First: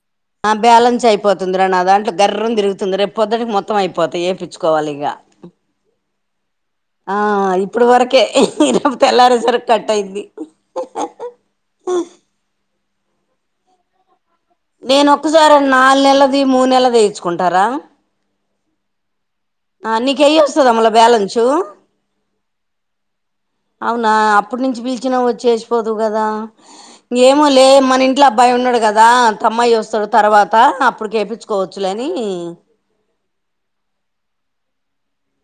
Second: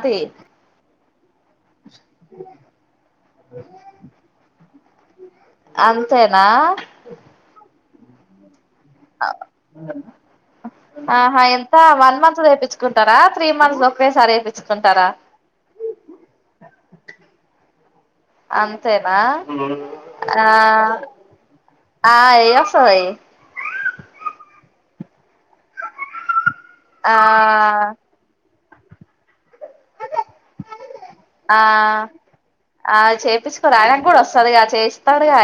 అది అ బ్యాలెన్సైపోతుందిర నా దాంట్లొ గర్రున్ దిరుగుతుంది రేప్ పొద్దున్కి మొత్తమైపోతె యేపిచ్చుకోవాలిగ అంతేనా ఆ ఇప్పుడు వరకే రేపు అ తెల్లారేసరికి కట్ అయిద్ది ఆహా ఎంతా వన్ మంత్ దేపిచ్చ్ కుంటరా త్రీ మంత్స్దొకేసారి ఏపి నేనొక్కసారి నాల్ నెల్లది మూనెల్లదేయిచ్చుకుంటార అంతేనా ఊమ్ ఎయ్యి ఆ వస్తదా మళ్ళ బ్యాలెన్సు ఆ ఏసోయ్ అవునా అప్పటి నుంచి పిలిచినా వచ్చేసిపోదువు కదా ఆ ఇంకేమో లే మన ఇంట్లో అబ్బాయి ఉన్నాడు కదా అమ్మాయి వస్తాడు తర్వాత అప్పుడు కేపంచుకోవచ్చుని తెసుకోరా ఆనికి కూడా వస్తుందిగా చేసి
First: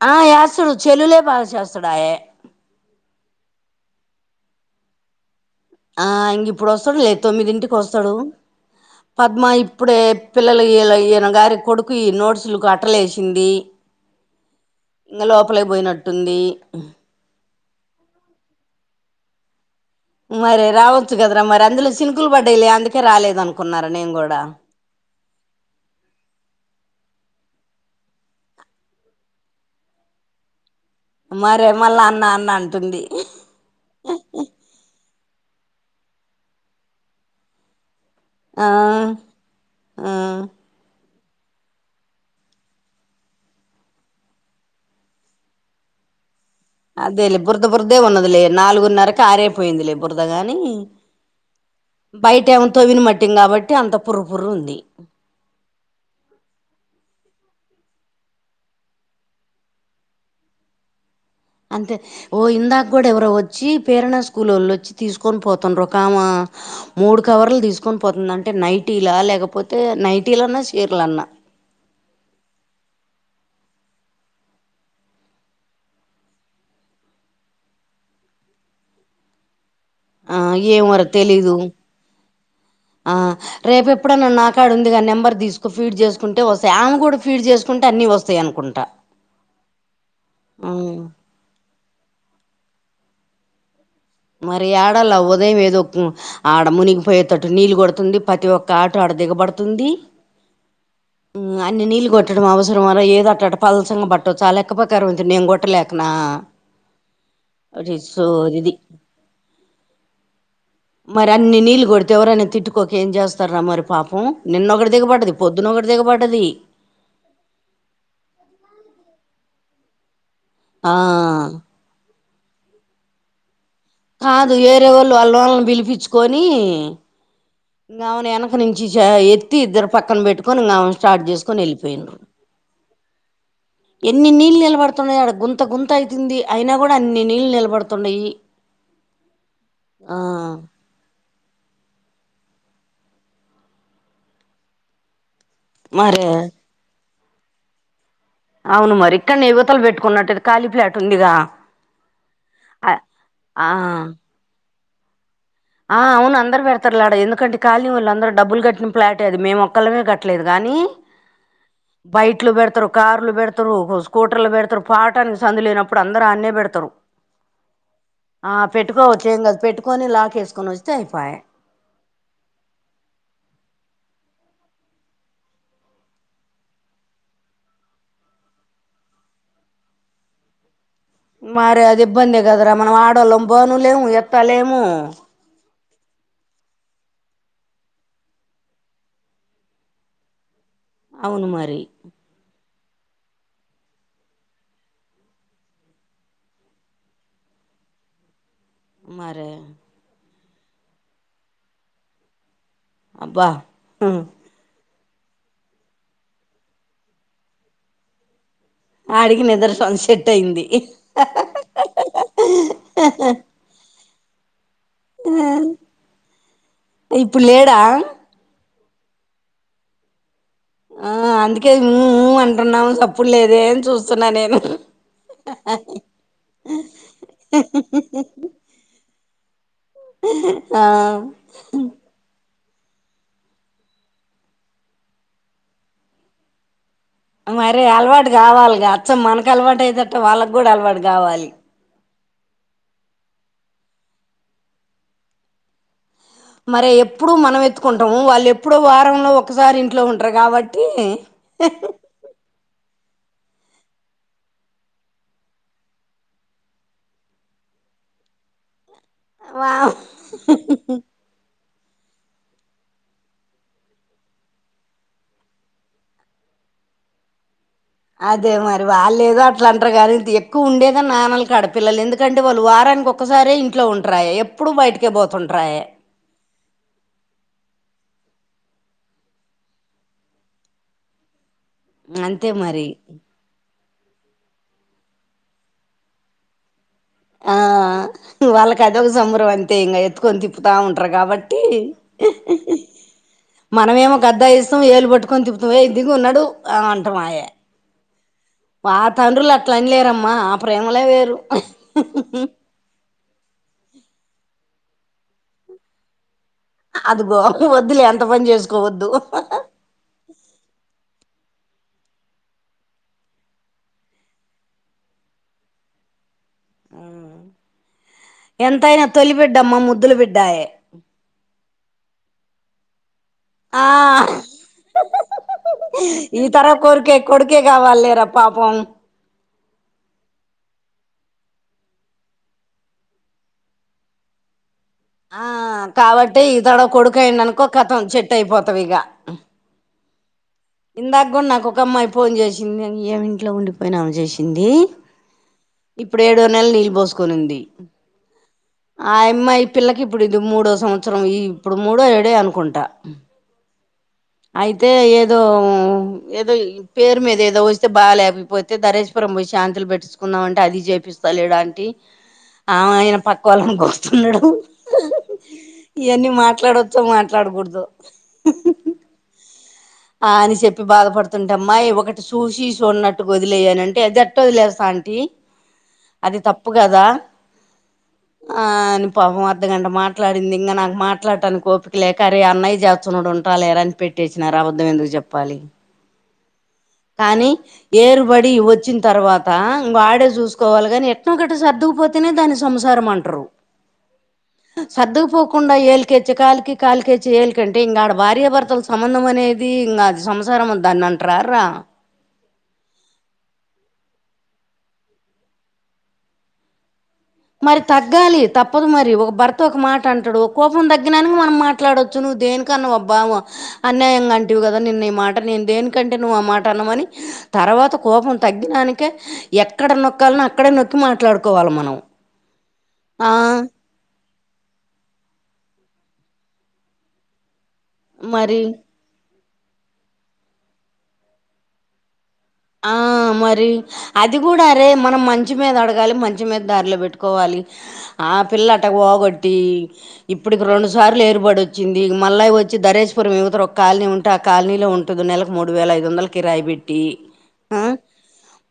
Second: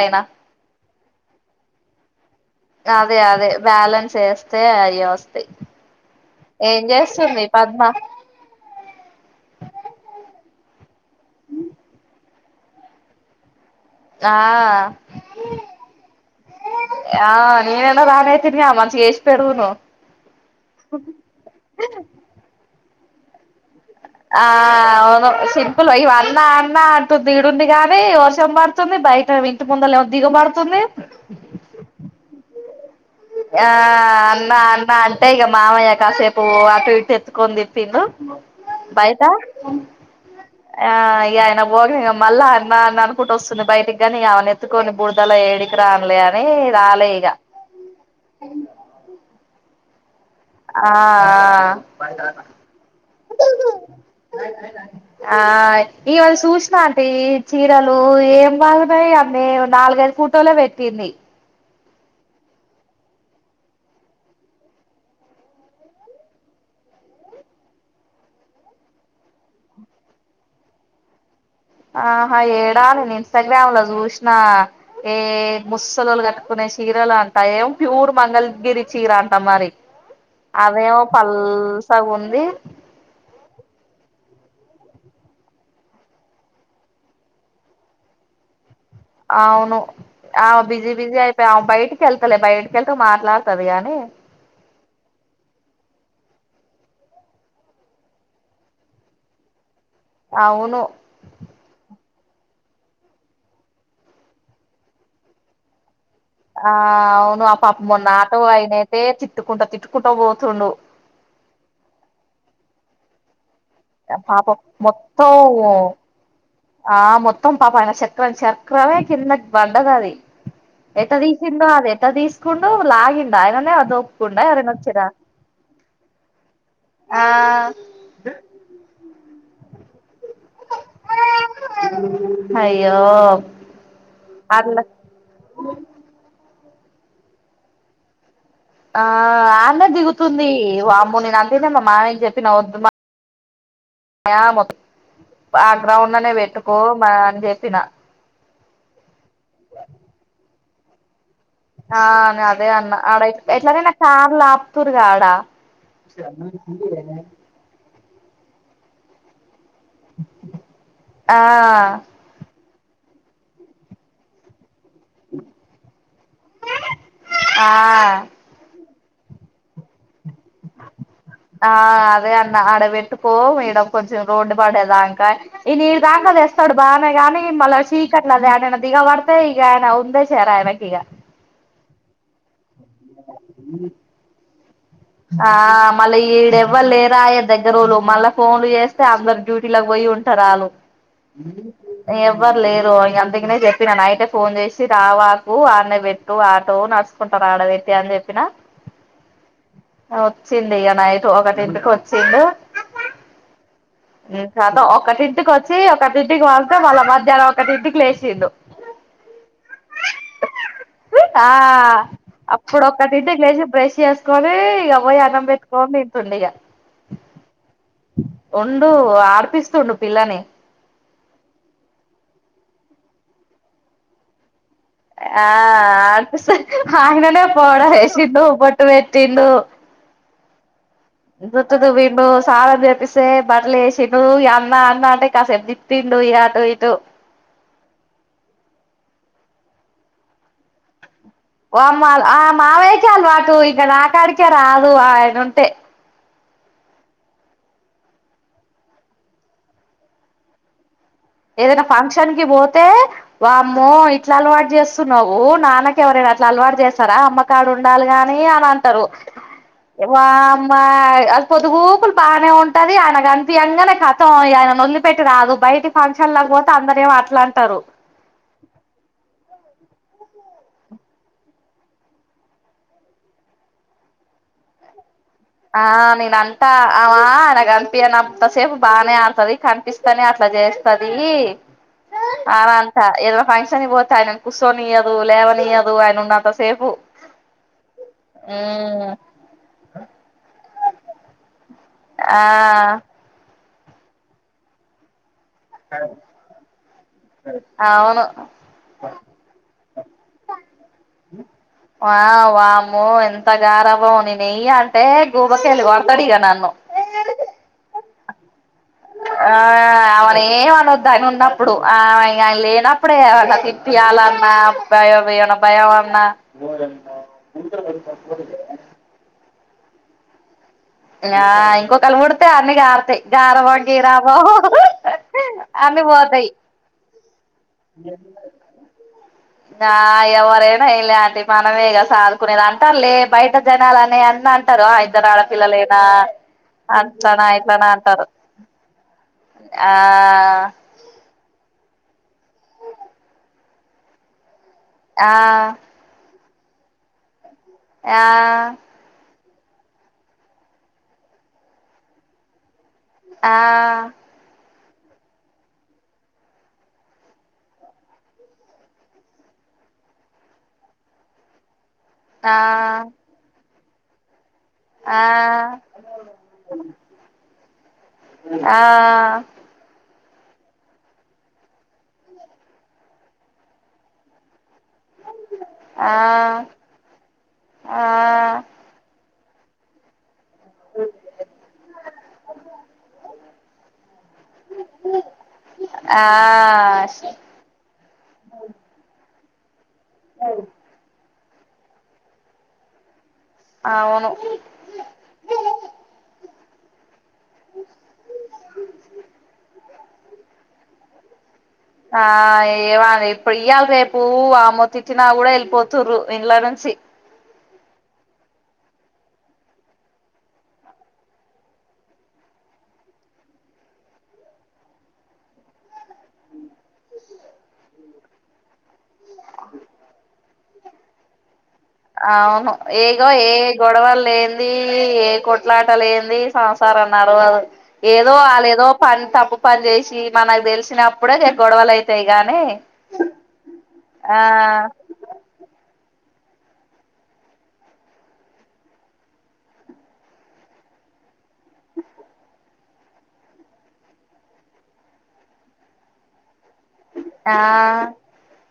ఆ చేస్తుడు చెలులే బగా చేస్తుడాయే అదే అదే బ్యాలెన్స్ వేస్తే అరి వస్త ఆ ఇంగ ఇప్పుడు వస్తాడు లేదు తొమ్మిదింటికి పద్మ వస్తాడు పద్మ ఇప్పుడే పిల్లలు ఈయన గారి కొడుకు ఈ నోట్స్ ఫుల్ బట్టలేసింది ఆ ఇంకా లోపలైపోయినట్టుంది ఆ నేనైనా రాన తినిగా మంచిగా చేసి పెడువును మరి రావచ్చు కదరా మరి అందులో షినుకులు పడ్డాయిలే అందుకే రాలేదు అనుకో ఆహ్ అవును శింకులు వోయి అన్న అన్న దీడుంది గానీ వర్షం పడుతుంది బయట ఇంటి ముందల ఏమో దిగబడుతుంది మరే మళ్ళ అన్నా అన్న అంటుంది ఆహ్ అన్నా అన్న అంటే ఇగ మామయ్య కాసేపు అటు ఇటు ఎత్కంది తిప్పిండు ఆ బయత ఆ ఆహ్ ఆయన బోగ మళ్ళా అన్న అన్న అనుకుంటూ వస్తుంది బయటికి గానీ ఇగ ఆమెన ఎత్తుకొని బురుదల ఏడికి రానలేని రాలే ఇగా ఉన్నది లే నాలుగున్నరకి ఆరేపోయింది లే పురద గాని ఆ బయట ఏమో తవిన మట్టిం ఇంగ కాబట్టి అంత పుర పురు ఉంది ఆహ్ అవ్వలా సుశీన ఆంటీ చీరలు ఏం బాగున్నాయి అన్నీ నాలుగైదు ఫోటోలే పెట్టింది అంతే ఓ ఇందాక కూడా ఎవరో వచ్చి పేరనా స్కూల్ వాళ్ళు వచ్చి తీసుకొని పోతుండ్ర ఒకకామా మూడు కవర్లు తీసుకొని పోతుంద అంటే నైటీలా లేకపోతే నైటీలన్నా సీరలున్నా ఆహా ఏడా నేను ఇన్స్టాగ్రామ్ లో చూసిన ఏ ముసలాలు కట్టుకునే చీరలు అంటా ఏం ప్యూర్ మంగళగిరి చీర అంటా మరి ఆ అదేమో పల్సగ ఉంది ఆహ్ రేపు ఎప్పుడన్నాన్న నాకాడుంది ముందుగా నెంబర్ తీసుకో ఫీడ్ చేసుకుంటే వస్తాయి ఆమె కూడా ఫీడ్ చేసుకుంటే అన్ని వస్తాయి అనుకుంటా అవును ఆమె బిజ ఉమ్. బిజ అయిపాయే అ బయట్కిళ్తలే బయ క్కలతో మాట్లాడుతది గాని మరి ఆడలా ఉదయం ఏదో ఆడ మునిగిపోయేటటు నీళ్లుు కొడుతుంది ప్రతి ఒక్క ఆట ఆడ దిగబడుతుంది అవును పట్టడం అవసరం అనా ఏదిట్టట పలసంగ బట్టదు చాలా ఎక్కు ప్రకారం అంది నేను కొట్టలేక నా ఆ అవును ఆ పాప మరి మొన్న ఆటో సోది ఆయనైతే తిట్టుకుంటా తిట్టుకుంటా పోతుండు మరి అన్ని నీళ్ళ కొడితే ఎవరనే తిట్టుకోక ఏం చేస్తారా మరి పాపం నిన్నొకటి దిగపడ్డది పొద్దున ఒకటీ దిగ పడది ఆ మొత్తం పాపం అయిన చకరం చకరమే కిన్న బండదది ఆ ఎట్ట తీసిందో అది ఎట్ట తీసుకుండు లాగింద ఆయననే దోపుకుండా కాదు ఎవరైనా వేరే వచ్చిరా వోలని వాళ్ళ వోలని పిలిపించుకొని ఇంకావున వెనక నుంచి చ తి ఇద్దరు పక్కన పెట్టుకొనిమ ఇగ ఆమె స్టార్ట్ చేసుకొని వెళ్ళిపోయినరూ అయ్యో ఎన్ని నీళ్లు అట్లా నిలబడుతున్నాయి ఆడ గుంత గుంత అవుతుంది అయినా కూడా అన్ని నీళ్లు నిలబడుతున్నాయి ఆ ఆన్నే ఆ దిగుతుంది వామ్మోని అదేద మా మామయ్యకి చెప్పి నవ్వుతుం యా మొత్త ఆ గ్రౌండ్ మరే లోనే పెట్టుకో అని చెప్పిన అవును మరి ఇక్కన్నే యువతల పెట్టుకున్నట్టు ఖాళీ ఫ్లాట్ ఉందిగా ఆ అదే ఆ అన్నా ఆడ ఆ ఎట్లనైనా కార్లు ఆపుతూరుగా ఆడా ఆ అవును అందరు పెడతారు లాడ ఎందుకంట ఖాళీ వాళ్ళు అందరు డబ్బులు కట్టిన ఫ్లాటే అది మేము కలమే కట్టలేదు కానీ ఆ బయట్ లో పెడతారు కార్లు బెడతరు స్కూటర్లు బెడతరు పాటనికి సందు లేనప్పుడు అందరు ఆన్నే పెడతారు ఆ ఆ పెట్టుకోవచ్చు ఏం కాదు పెట్టు పోని లాకేస్ ఆ అదే అన్న ఆడ పెట్టుకో ఇడ పో కొంచెం రోడ్డు పడేదాంకా ఈ నీరు దాంట్లో తెస్తాడు బాగానే కానీ మళ్ళీ చీకట్లేదలె దిగ వడతయ్ ఈగయనా ఉందే చేర ఆయనకి ఇగ మరి అది ఇబ్బంది కదరా మనం ఆడోళ్ళం బానులేము ఎత్తలేేము ఆ మళ్ళీ ఈడ ఎవ్వరు లేరాయ దగ్గరోళ్లు మళ్ళా ఫోన్లు చేస్తే అందరు డ్యూటీలకి పోయి ఉంటరు వాళ్ళు అవును మరి ఎవ్వరు లేరు అందుకనే చెప్పినా నైటే ఫోన్ చేసి రావాకు ఆడనే పెట్టు ఆటో న కుంటారు ఆడదైతే అని చెప్పినా మరి వచ్చింది ఇగ నైట్ ఒకటింటికి వచ్చిండు అబ్బా ఉ కతం ఒకటింటికి వచ్చి ఒకటింటికి వళ్తే వాళ్ళ మధ్యానం ఒకటి ఇంటికి లేచిండు ఆడికి నిద్ర సన్ సెట్ అయింది ఆ అప్పుడు ఒకక్కటింటికి లేచి బ్రష్ చేసుకొని ఇగ పోయి అన్నం పెట్టుకొని తింటుంటి ఇగ ఇప్పుడు లేడా ఉండు ఆడిపిస్తుండు పిల్లని ఆ అందుకే ఉ ఉ అంటున్నాము సప్పుడు లేదే అని చూస్తున్నా నేను ఆ అననే పోవడ వేసిండు బొట్టు పెట్ తిను ఉ ఇంత వీండో చాలా చేపిస్తే బట్టలు వేసిండు అన్న అన్న అంటే కాసెపు తిప్పిండు ఇగ అటు ఇటు మరి అలవాటు కావాలిగా అచ్చం మనకు అలవాటు అయ్యేదట్టు వాళ్ళకి కూడా అలవాటు గావాలి ఆ వామ్మో మావయ్యకి అలవాటు ఇక నాకాడికే రాదు ఆయన ఉంటే మరి ఎప్పుడు మనం ఎత్తుకుంటాము వాళ్ళు ఎప్పుడో వారంలో ఒకసారి ఇంట్లో ఉంటారు కాబట్టి ఏదైనా ఫంక్షన్ కి పోతే వామ్మో ఇట్లా అలవాటు చేస్తున్నావు నాన్నకి ఎవరైనా అట్లా అలవాటు చేస్తారా అమ్మకాడ ఉండాలి కానీ అనిం రు వా వామ్మా పొద్దుగు బానే ఉంటది ఆయనకు కనిపియంగానే కథం ఆయనను వొదిలిపెట్టి రాదు బయట ఫంక్షన్ లేకపోతే అందరు ఏమి అట్ల అంటారు ఇట్లా అంటారు గానీ ఇంత ఎక్కువ ఉండేదే నాన్నలు కాడపిల్లలు ఎందుకంటే వాళ్ళు వారానికి ఒకసారి ఇంట్లో ఉంటారు ఎప్పుడు బయట ఆ నేను అంటా ఆ నానగ పినంతసేపు బానే ఆడుతది కనిపిస్తనే అట్ల చేస్తది అంతే ఆ మరి అంతా ఏదో ఫంక్షన్కి పోతు ఆయనను కూసోనియదు లేవనియదు ఆయన ఉన్నంత సేపు ఆ వాళ్ళక్ అదొక సంబరం అంతే ఇంగ ఎత్తుకొని తిప్పుతా ఉంటర్ కాబట్ ఆ మనమేమో గద్దా ఇస్తాం ఏలు పట్టుకొని తిపుతూ ఏయ్ దిగు నడు అంటమాయే అవును మా తండ్రుల్ అట్ల అన్లేరమ్మా ఆ ప్రేమలే వేరు ఆ వామ్మో ఎంత గారాబమో నేన్ ఎయ్య అంటే గూబకెళ్ళి కొడ్తరిగ నన్ను అదిగో వద్దులే అంత పని చేసుకోవద్ ఆ ఆమన్ ఏం అనద్దు ఆయన ఉన్నప్ ప్పుడు ఆ ఇగ ఆయన లేనప్పుడే ఏమన్న తిప్పియాలన్నా భయం ఏమన్న భయం అన్నా బోర్ ఎంత [unintelligible] టమ్మా ముద్దుల్ బిడ్డాయే ఆ ఇంకొకల్ పుడ్తే అన్ని గార్తయి గారాబం ఆ గీరాబం అన్ని ఈ పోతాయి తరం కొర్కే కొడుకే కావాల్లేరా పాపం నా ఎవరైనా ఏంలే అండి మనమేగ సాదుకునేద్ అంటార్లే బయట జనాల్ అనే అన్నన్ టరు ఆ ఇద్దర్ ఆడపిల్లలేనా కాబట్టి ఈ తరం కొడుకు అట్లనా అయిండనుకో ఇట్లనా కతం అంటరు. చెట్టు అయిపోతావు ఆ ఇందాక్ కూడా నాక్ ఒక అమ్మాయి ఫోన్ చేసింది ఏం ఇంట్లో ఉండిపోయిన ఆమె చేసింది. డీ ఆ ఇప్పుడ్ ఏడో నెల నీళ్ళు పోసుకోనుంది. ఆ పిల్లకి ఇప్పుడు ఇది మూడో సంవత్సరం ఈ ఇప్పుడు మూడో ఏడే అనుకుంటా ఆ అయితే ఏదో ఏదో ఈ పేరు మీద ఏదో వస్తే బాగా లేకపోతే దరేశపురం పోయి శాంతిలు పెట్టెస్కుం న్నామంటే అది చేపిస్తలేడ్ ఆంటీ ఆ అవున్ ఆయన పక్క వాళ్ళన్ చూస్తున్నడు. ఆ ఇయన్నీ మాట్లాడొచ్చో మాట్లాడ్కూదో ఆ ఆ అని చెప్పి బాధపడుతుంటే అమ్మాయ్ ఒకటి చూసి చూడనట్టు వదిలేయనంటే అది ఎట్టు వదిలేస్ ఆంటీ అది తప్పు కదా ఆ ఆ అని పాపం గంట మాట్లాడ్ డింది ఇంగ నాకు మాట్లాట్టానిక్ ఓపిక లేక అరేయ్ అన్నయ్య [unintelligible] ఉంటాలే లేర అన్ పెట్టేసి రావద్ అబద్ధం ఎందుకు చెప్పాలి. ఆ కానీ ఏరుబడి వచ్చిన్ తర్వా త్ తా వాడే చూస్కోవాలి గనీ ఎట్నో గట్ట సర్దుకుపోతేనే దాన్ని సంసారం అంటరు. అవును సర్దుకుపోకుండా ఏలికేచ్చే కాలికి కాలికె చ్చే ఏలికి కంటే ఇంగ ఆడ భార్యాభర్తల సంబంధం అనేది ఇంగా అది సంసారం అన్ దాన్ని అంటరార్రా ఆ ఏమది ఇప్పుడ్ ఇయ్యాల్ రేపూ ఆ మొతి ఇచ్చిన కూడా ఎళ్ళిపోతుర్రు ఇంట్ల నుం చి మరి తగ్గాలి తప్పదు మరి ఒక భర్త ఒక మాట అంటడు. కోపం తగ్గినానికి మనం మాట్లాడొచ్చు నువ్ దే దేనికన్నవబ్బా అన్యాయంగా అంటివి కదా నిన్ ఈ మాట నేన్ దేనికంటే నువ్వు ఆ మాట అన్నవని తర్వాత కోపం తగ్గినానికే ఎక్కడ నొక్కాల్నో అక్కడే నొక్కి మాట్లాడుకోవాలి మనం అవును ఏగో ఆ, ఏ గొడవల్ లే దీ ఏ కొట్లాట లేంది సంసారం నడవదు. ఏదో మరి వాళ్లేదో పన్ తప్పు పని చేసి మనక్ తెలిసినప్పుడే గొడవల్ అయితయి. ఆ మరి అది ఆ గుడ అరే మనం మంచి మీద అడగాలి మం చి మీద దారిలో పెట్టుకోవాలి. ఆ పిల్లట పోగొట్టి ఇప్పటికి రెండు సార్లు ఏర్పడచ్ చింది ఇగ మల్లై వచ్ వచ్చి ధరేష్ పురం ఇవతల ఒక కాలనీ ఉంటే ఆ కాలనీలో ఉంటది నెలకు మూడు వేల ఐదు వందలు కిరాయి పెట్టీ ఆ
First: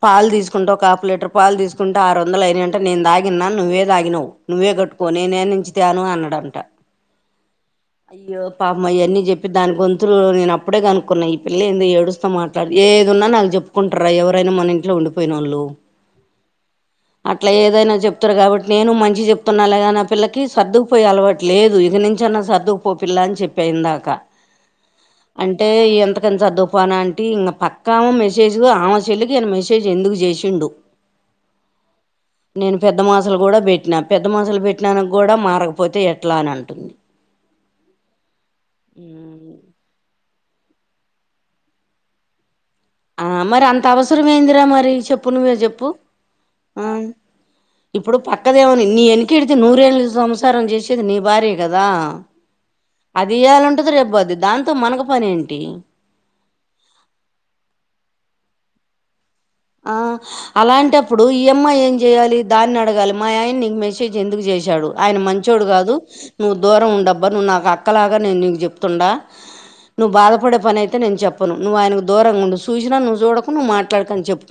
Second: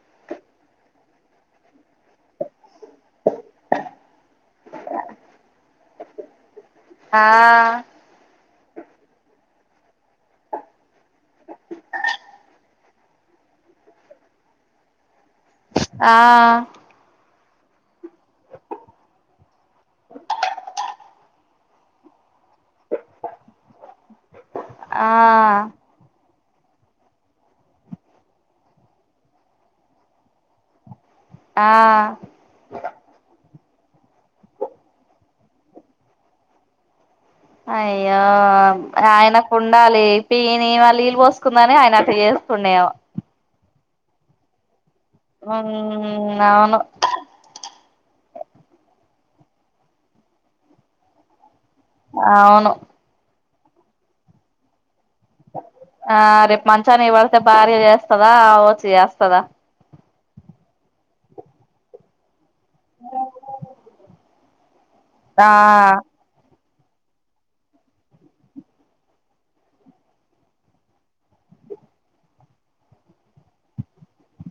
పాలు తీసుకుంటే ఒక ఆపు లీటర్ పాలు తీసుకుంటే ఆరు వందలు అయినంట నేను దాగిన్నా నువ్వే దాగినవు నువ్వే కట్టుకోని నేనుంచి తాను అన్నాడంట ఆ పాపమయన్నీ చెప్పి దాని గొంతులు నేను అప్పుడే కనుక్కున్నా ఈ పిల్ల ఏందో ఏడుస్త మాట్లాడు ఏది ఉన్నా నాకు కుంటారా ఎవరైనా మన ఇంట్లో ఉండిపోయినోళ్ళు ఆ అట్లా ఏదైనా చెప్తారు కాబట్టి నేను మంచి చెప్తున్నా లేగా నా పిల్లకి సర్దుకుపోయే అలవాటు లేదు ఇక నుంచి అన్న సర్దుకుపో పిల్లా అని చెప్పా ఇందాక ఆ అంటే ఎంత సార్ తుఫాన్ అంటి ఇంక పక్కా మెసేజ్ ఆమె సెల్లికి మెసేజ్ ఎందుకు జేసిండు ఆ నేను పెద్ద మాసలు కూడా బెట్ పెట్టినా పెద్ద మంసలు పెట్టినాక కూడా మారకపోతే ఎట్లా అని అంటుంది అయ్యో ఆయనకు ఉండాలి తి ఈయన వాళ్ళు నీళ్లు పోసుకుందని ఆయన అట్ట చేసుకుండేవా ఆ మరి అంత అవసరం ఏందిరా మరి చెప్పు నువ్వే చెప్పు ఉమ్ అవును ఆ ఇప్పుడు పక్క అక్కదేమని నీ వెనకెడితే నూరేళ్ళ సంసారం చేసేది నీ భార్య కదా అవును అది ఇయ్యాల ఉంటది రెబ్బోద్ది దాంతో మనకు పని ఏంటి ఆ రేపు మంచాన్ని వడితే భార్య చేస్తదా ఆ వచ్చి చేస్తదా ఆ అలాంటప్పుడు ఈ అమ్మ ఏం జేయ్యలి దాన్ని అడగాలి మా ఆయన నీకు మెసేజ్ ఎందు చేసాడు ఆయన ఆ మంచోడు కాదు నువ్వు దూరం ఉండబ్బా నువ్వు నాకు అక్కలాగా నేను నీకు జెప్తుండ నువ్వు బాధపడే పని అయితే నేను జెప్పను నువ్వు ఆయన దూరంగా ఉండు సూచిన నువ్వు చూడకు నువ్వు మాట్లాడుకని చెప్పు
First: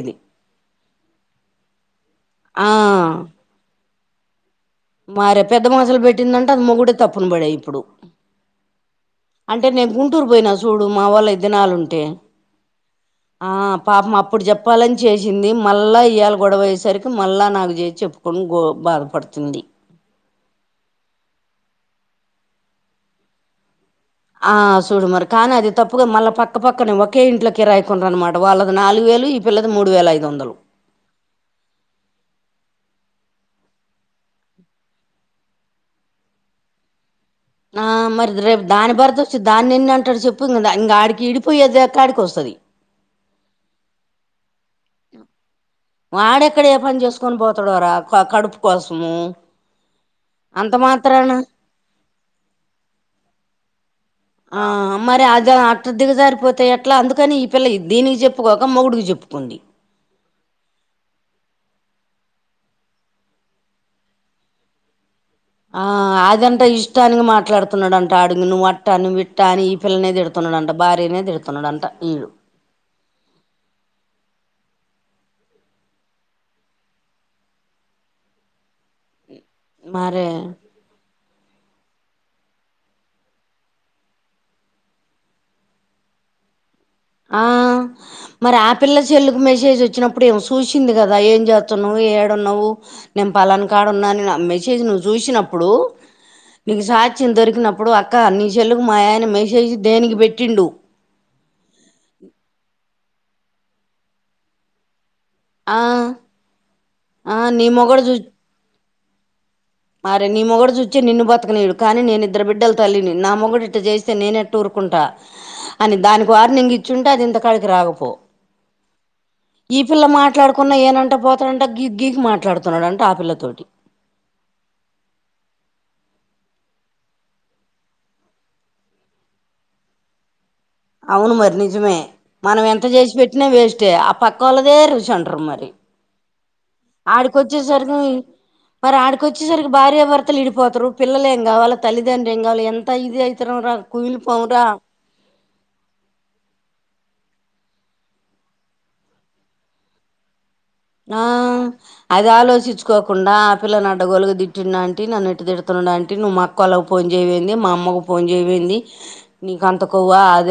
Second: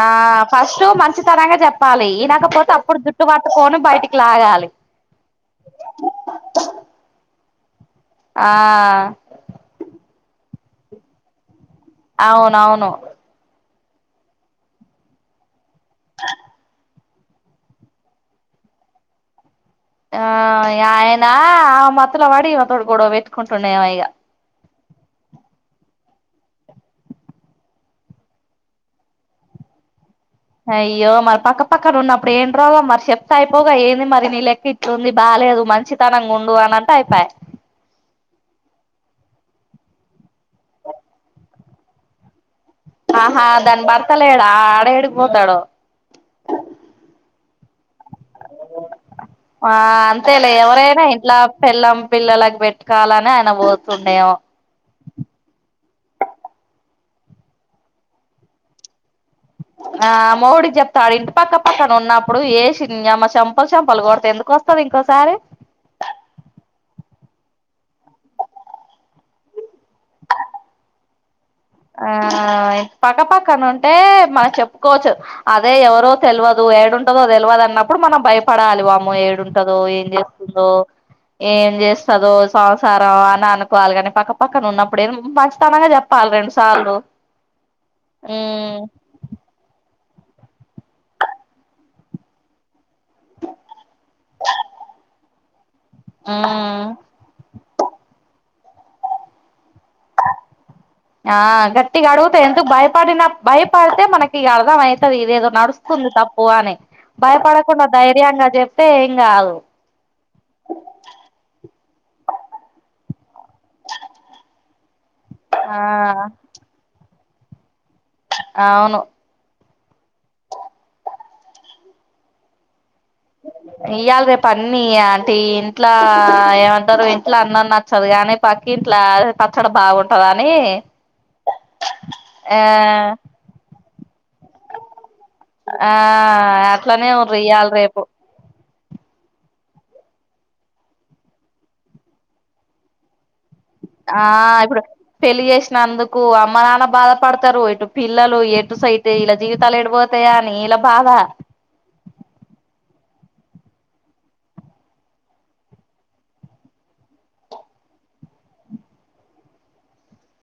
ఆ ఫస్ట్ మంచి తనంగా చెప్పాలి ఆ ఈనకపోతే అప్పుడు జుట్టు పట్టుకోని బయటికి లాగాలి మారే పెద్ద మంసలు పెట్టిందంట అది మొగుడే తప్పున పడయి ఇప్పుడు ఆ అంటే నేను గుంటూరు పోయినా చూడు మా వాల్లు ఐదు దినాలు ఉం అవునవును పాపం అప్పుడు చెప్పాలని చేసింది. మళ్ళా ఇయ్యాల గొడవ అయ్యేసరికి మళ్ళా నాకు చేసి చెప్పుకుని గో బాధపడుతుంది ఆ ఆయన ఆ మత్తులో పడి మా తోడు గొడవ పెట్టుకుంటుండేగ ఆ చూడు మరి కానీ అది తప్పుగా మళ్ళా పక్క పక్కనే ఒకే ఇంట్లోకి రాయికుండ అనమాట వాళ్ళది నాలుగు వే ఈల్లు ఈ పిల్లది మూడు వేలయిది అయ్యో మరి పక్క పక్క ఉన్నప్పుడు ఏం మరి చెప్తే అయిపోగా ఏంది మరి నీ లెక్క ఇట్టుంది బాలేదు మంచితనంగా ఉండు అని అంటే అయిపాయ్ ఆ మరి రేపు దాని భర్త వచ్చి దాన్ని ఎన్ని అంటాడు చెప్పు ఇం ఇంగ ఆడికి ఇడిపోయేది కాడికి వస్తది ఆహా దాని భర్త లేడా ఆడ హడికి పోతాడు వాడెక్కడ ఏ పని చేసుకొని పోతాడోరా కడుపు కోసం ఆ అంతేలే ఎవరైనా ఇంట్లా పెళ్లం పిల్లలకి పెట్టుకోవాలని ఆయన పోతుం ఆ మరి అది అట్ దిగజారిపోతా ఎట్లా అందు కానీ ఈ పిల్ల దీనికి చెప్పుకోక మొగుడికి చెప్పు ఆ మొగుడికి చెప్తాడు ఇంటి పక్క అతను ఉన్నప్పుడు వసిమ్మ చెంపలు చంపలు కొడితే ఎందుకు వస్తంది ఇంకోసారి ఆ అదంటే ఇష్టానికి మాట్లాడుతున్నాడంట అడుగు నువ్వు వట్టా నువ్వు విట్టాఅని ఫిల్నేదిడుతున్నాంట భార్యనే ది ఆ పక్కపక్కన ఉంటే మా చెప్ కోవచ్చు అదే ఎవరో తెలియదు ఏడుంటదో తెల్వదు అన్నప్పుడు మనం భయపడాలి బాబ మో ఏడుంటదో ఏం మరే చేస్తుందో ఏం చేస్తదో సంసారం అని అనుకోవాలి కాని పక్కపక్కన ఉన్నప్పుడు ఎందుకు మంచితనంగా చెప్పాలి రెండుసార్లు ఆ మరి ఆ ఉమ్ పిల్ల సెల్లుకు మెసేజ్ వచ్చినప్పుడు ఇప్పుడుేం చూసింది కదా ఏం చేస్తున్నావు ఏడు ఉన్నావు నేను పాలనా కాడు ఉన్నాని మెసేజ్ నువ్వు చూసినప్పుడు నీకు ఉమ్ సాక్ష్యం దొరికినప్పుడు అక్క నీ సెల్లుకు మా ఆయన మెసేజ్ దేనికి పెట్టిండు ఆ గట్టిగా అడుగుతే ఎందుకు భయపడిన భయపడితే మనకి అర్ధం అయి ఇదేదో ఆ నడుస్తుంది తప్పు అని ఆ నీ భయపడకుండా ధైర్యంగా చెప్తే ఏం కాదు మరే నీ మొగడు చూచ్చిే నిన్ను బతకనిడు కానీ నేను ఇద్ద్ర బిడ్డల తల్లి నా మొ్డు చేస్తే నేనేూఊరుకుంటా ఆ అని దానికి వార్నింగ్ ఇచ్చిుంటే అది ఇంత కాడికి రాకపో అవును ఈ పిల్ల మాట్లాడుకున్నా ఏనంటే పోతాడంటే గీ గీగి మాట్లాడుతున్నాడుంటే ఆ పిల్లతోటి పన్న ఆంటీ ఇంట్లో ఏమంటారు ఇంట్లో అన్నం నచ్చదు కానీ పక్కింట్ల పచ్చడి బావుంటది అ అవును మరి నిజమే ఆ మనం ఎంత చేసి పెట్టినా వేస్టే ఆ పక్క వాళ్లదే రుచి అంటారు మరి ఆ అట్లనే ఆడికి ఉండ్రి ఇయ్యాల వచ్చేసరికి రేపు మరి ఆడికొచ్చి వచ్చేసరికి భార్యాభర్తలు విడిపోతారు పిల్లలు ఏ కావాలిల్లిదండ్ర ఏం కావాలి ఎంత ఇది అతే ఆ ఇప్పుడు పెళ్లిి చేసినందుకు అమ్మ నాన్న బాధ పడతారు ఇటు పిల్లలు ఎటు సైతే ఇలా జీవితాలు ఎటుపోతాయో ఆ అది ఆలోచిించుకో కూన ఆ పిల్లని అడ్డగోళీగా తిట్టిండా ఆంటీ నన్ను ఎట్లా తిడుతున్న అంటి నువ్వు మా అక్కోళ్ళకి ఫోన్ చేయవేంది మా అమ్మ ఫోన్ చేయయింది నీక అంత కోవా అదే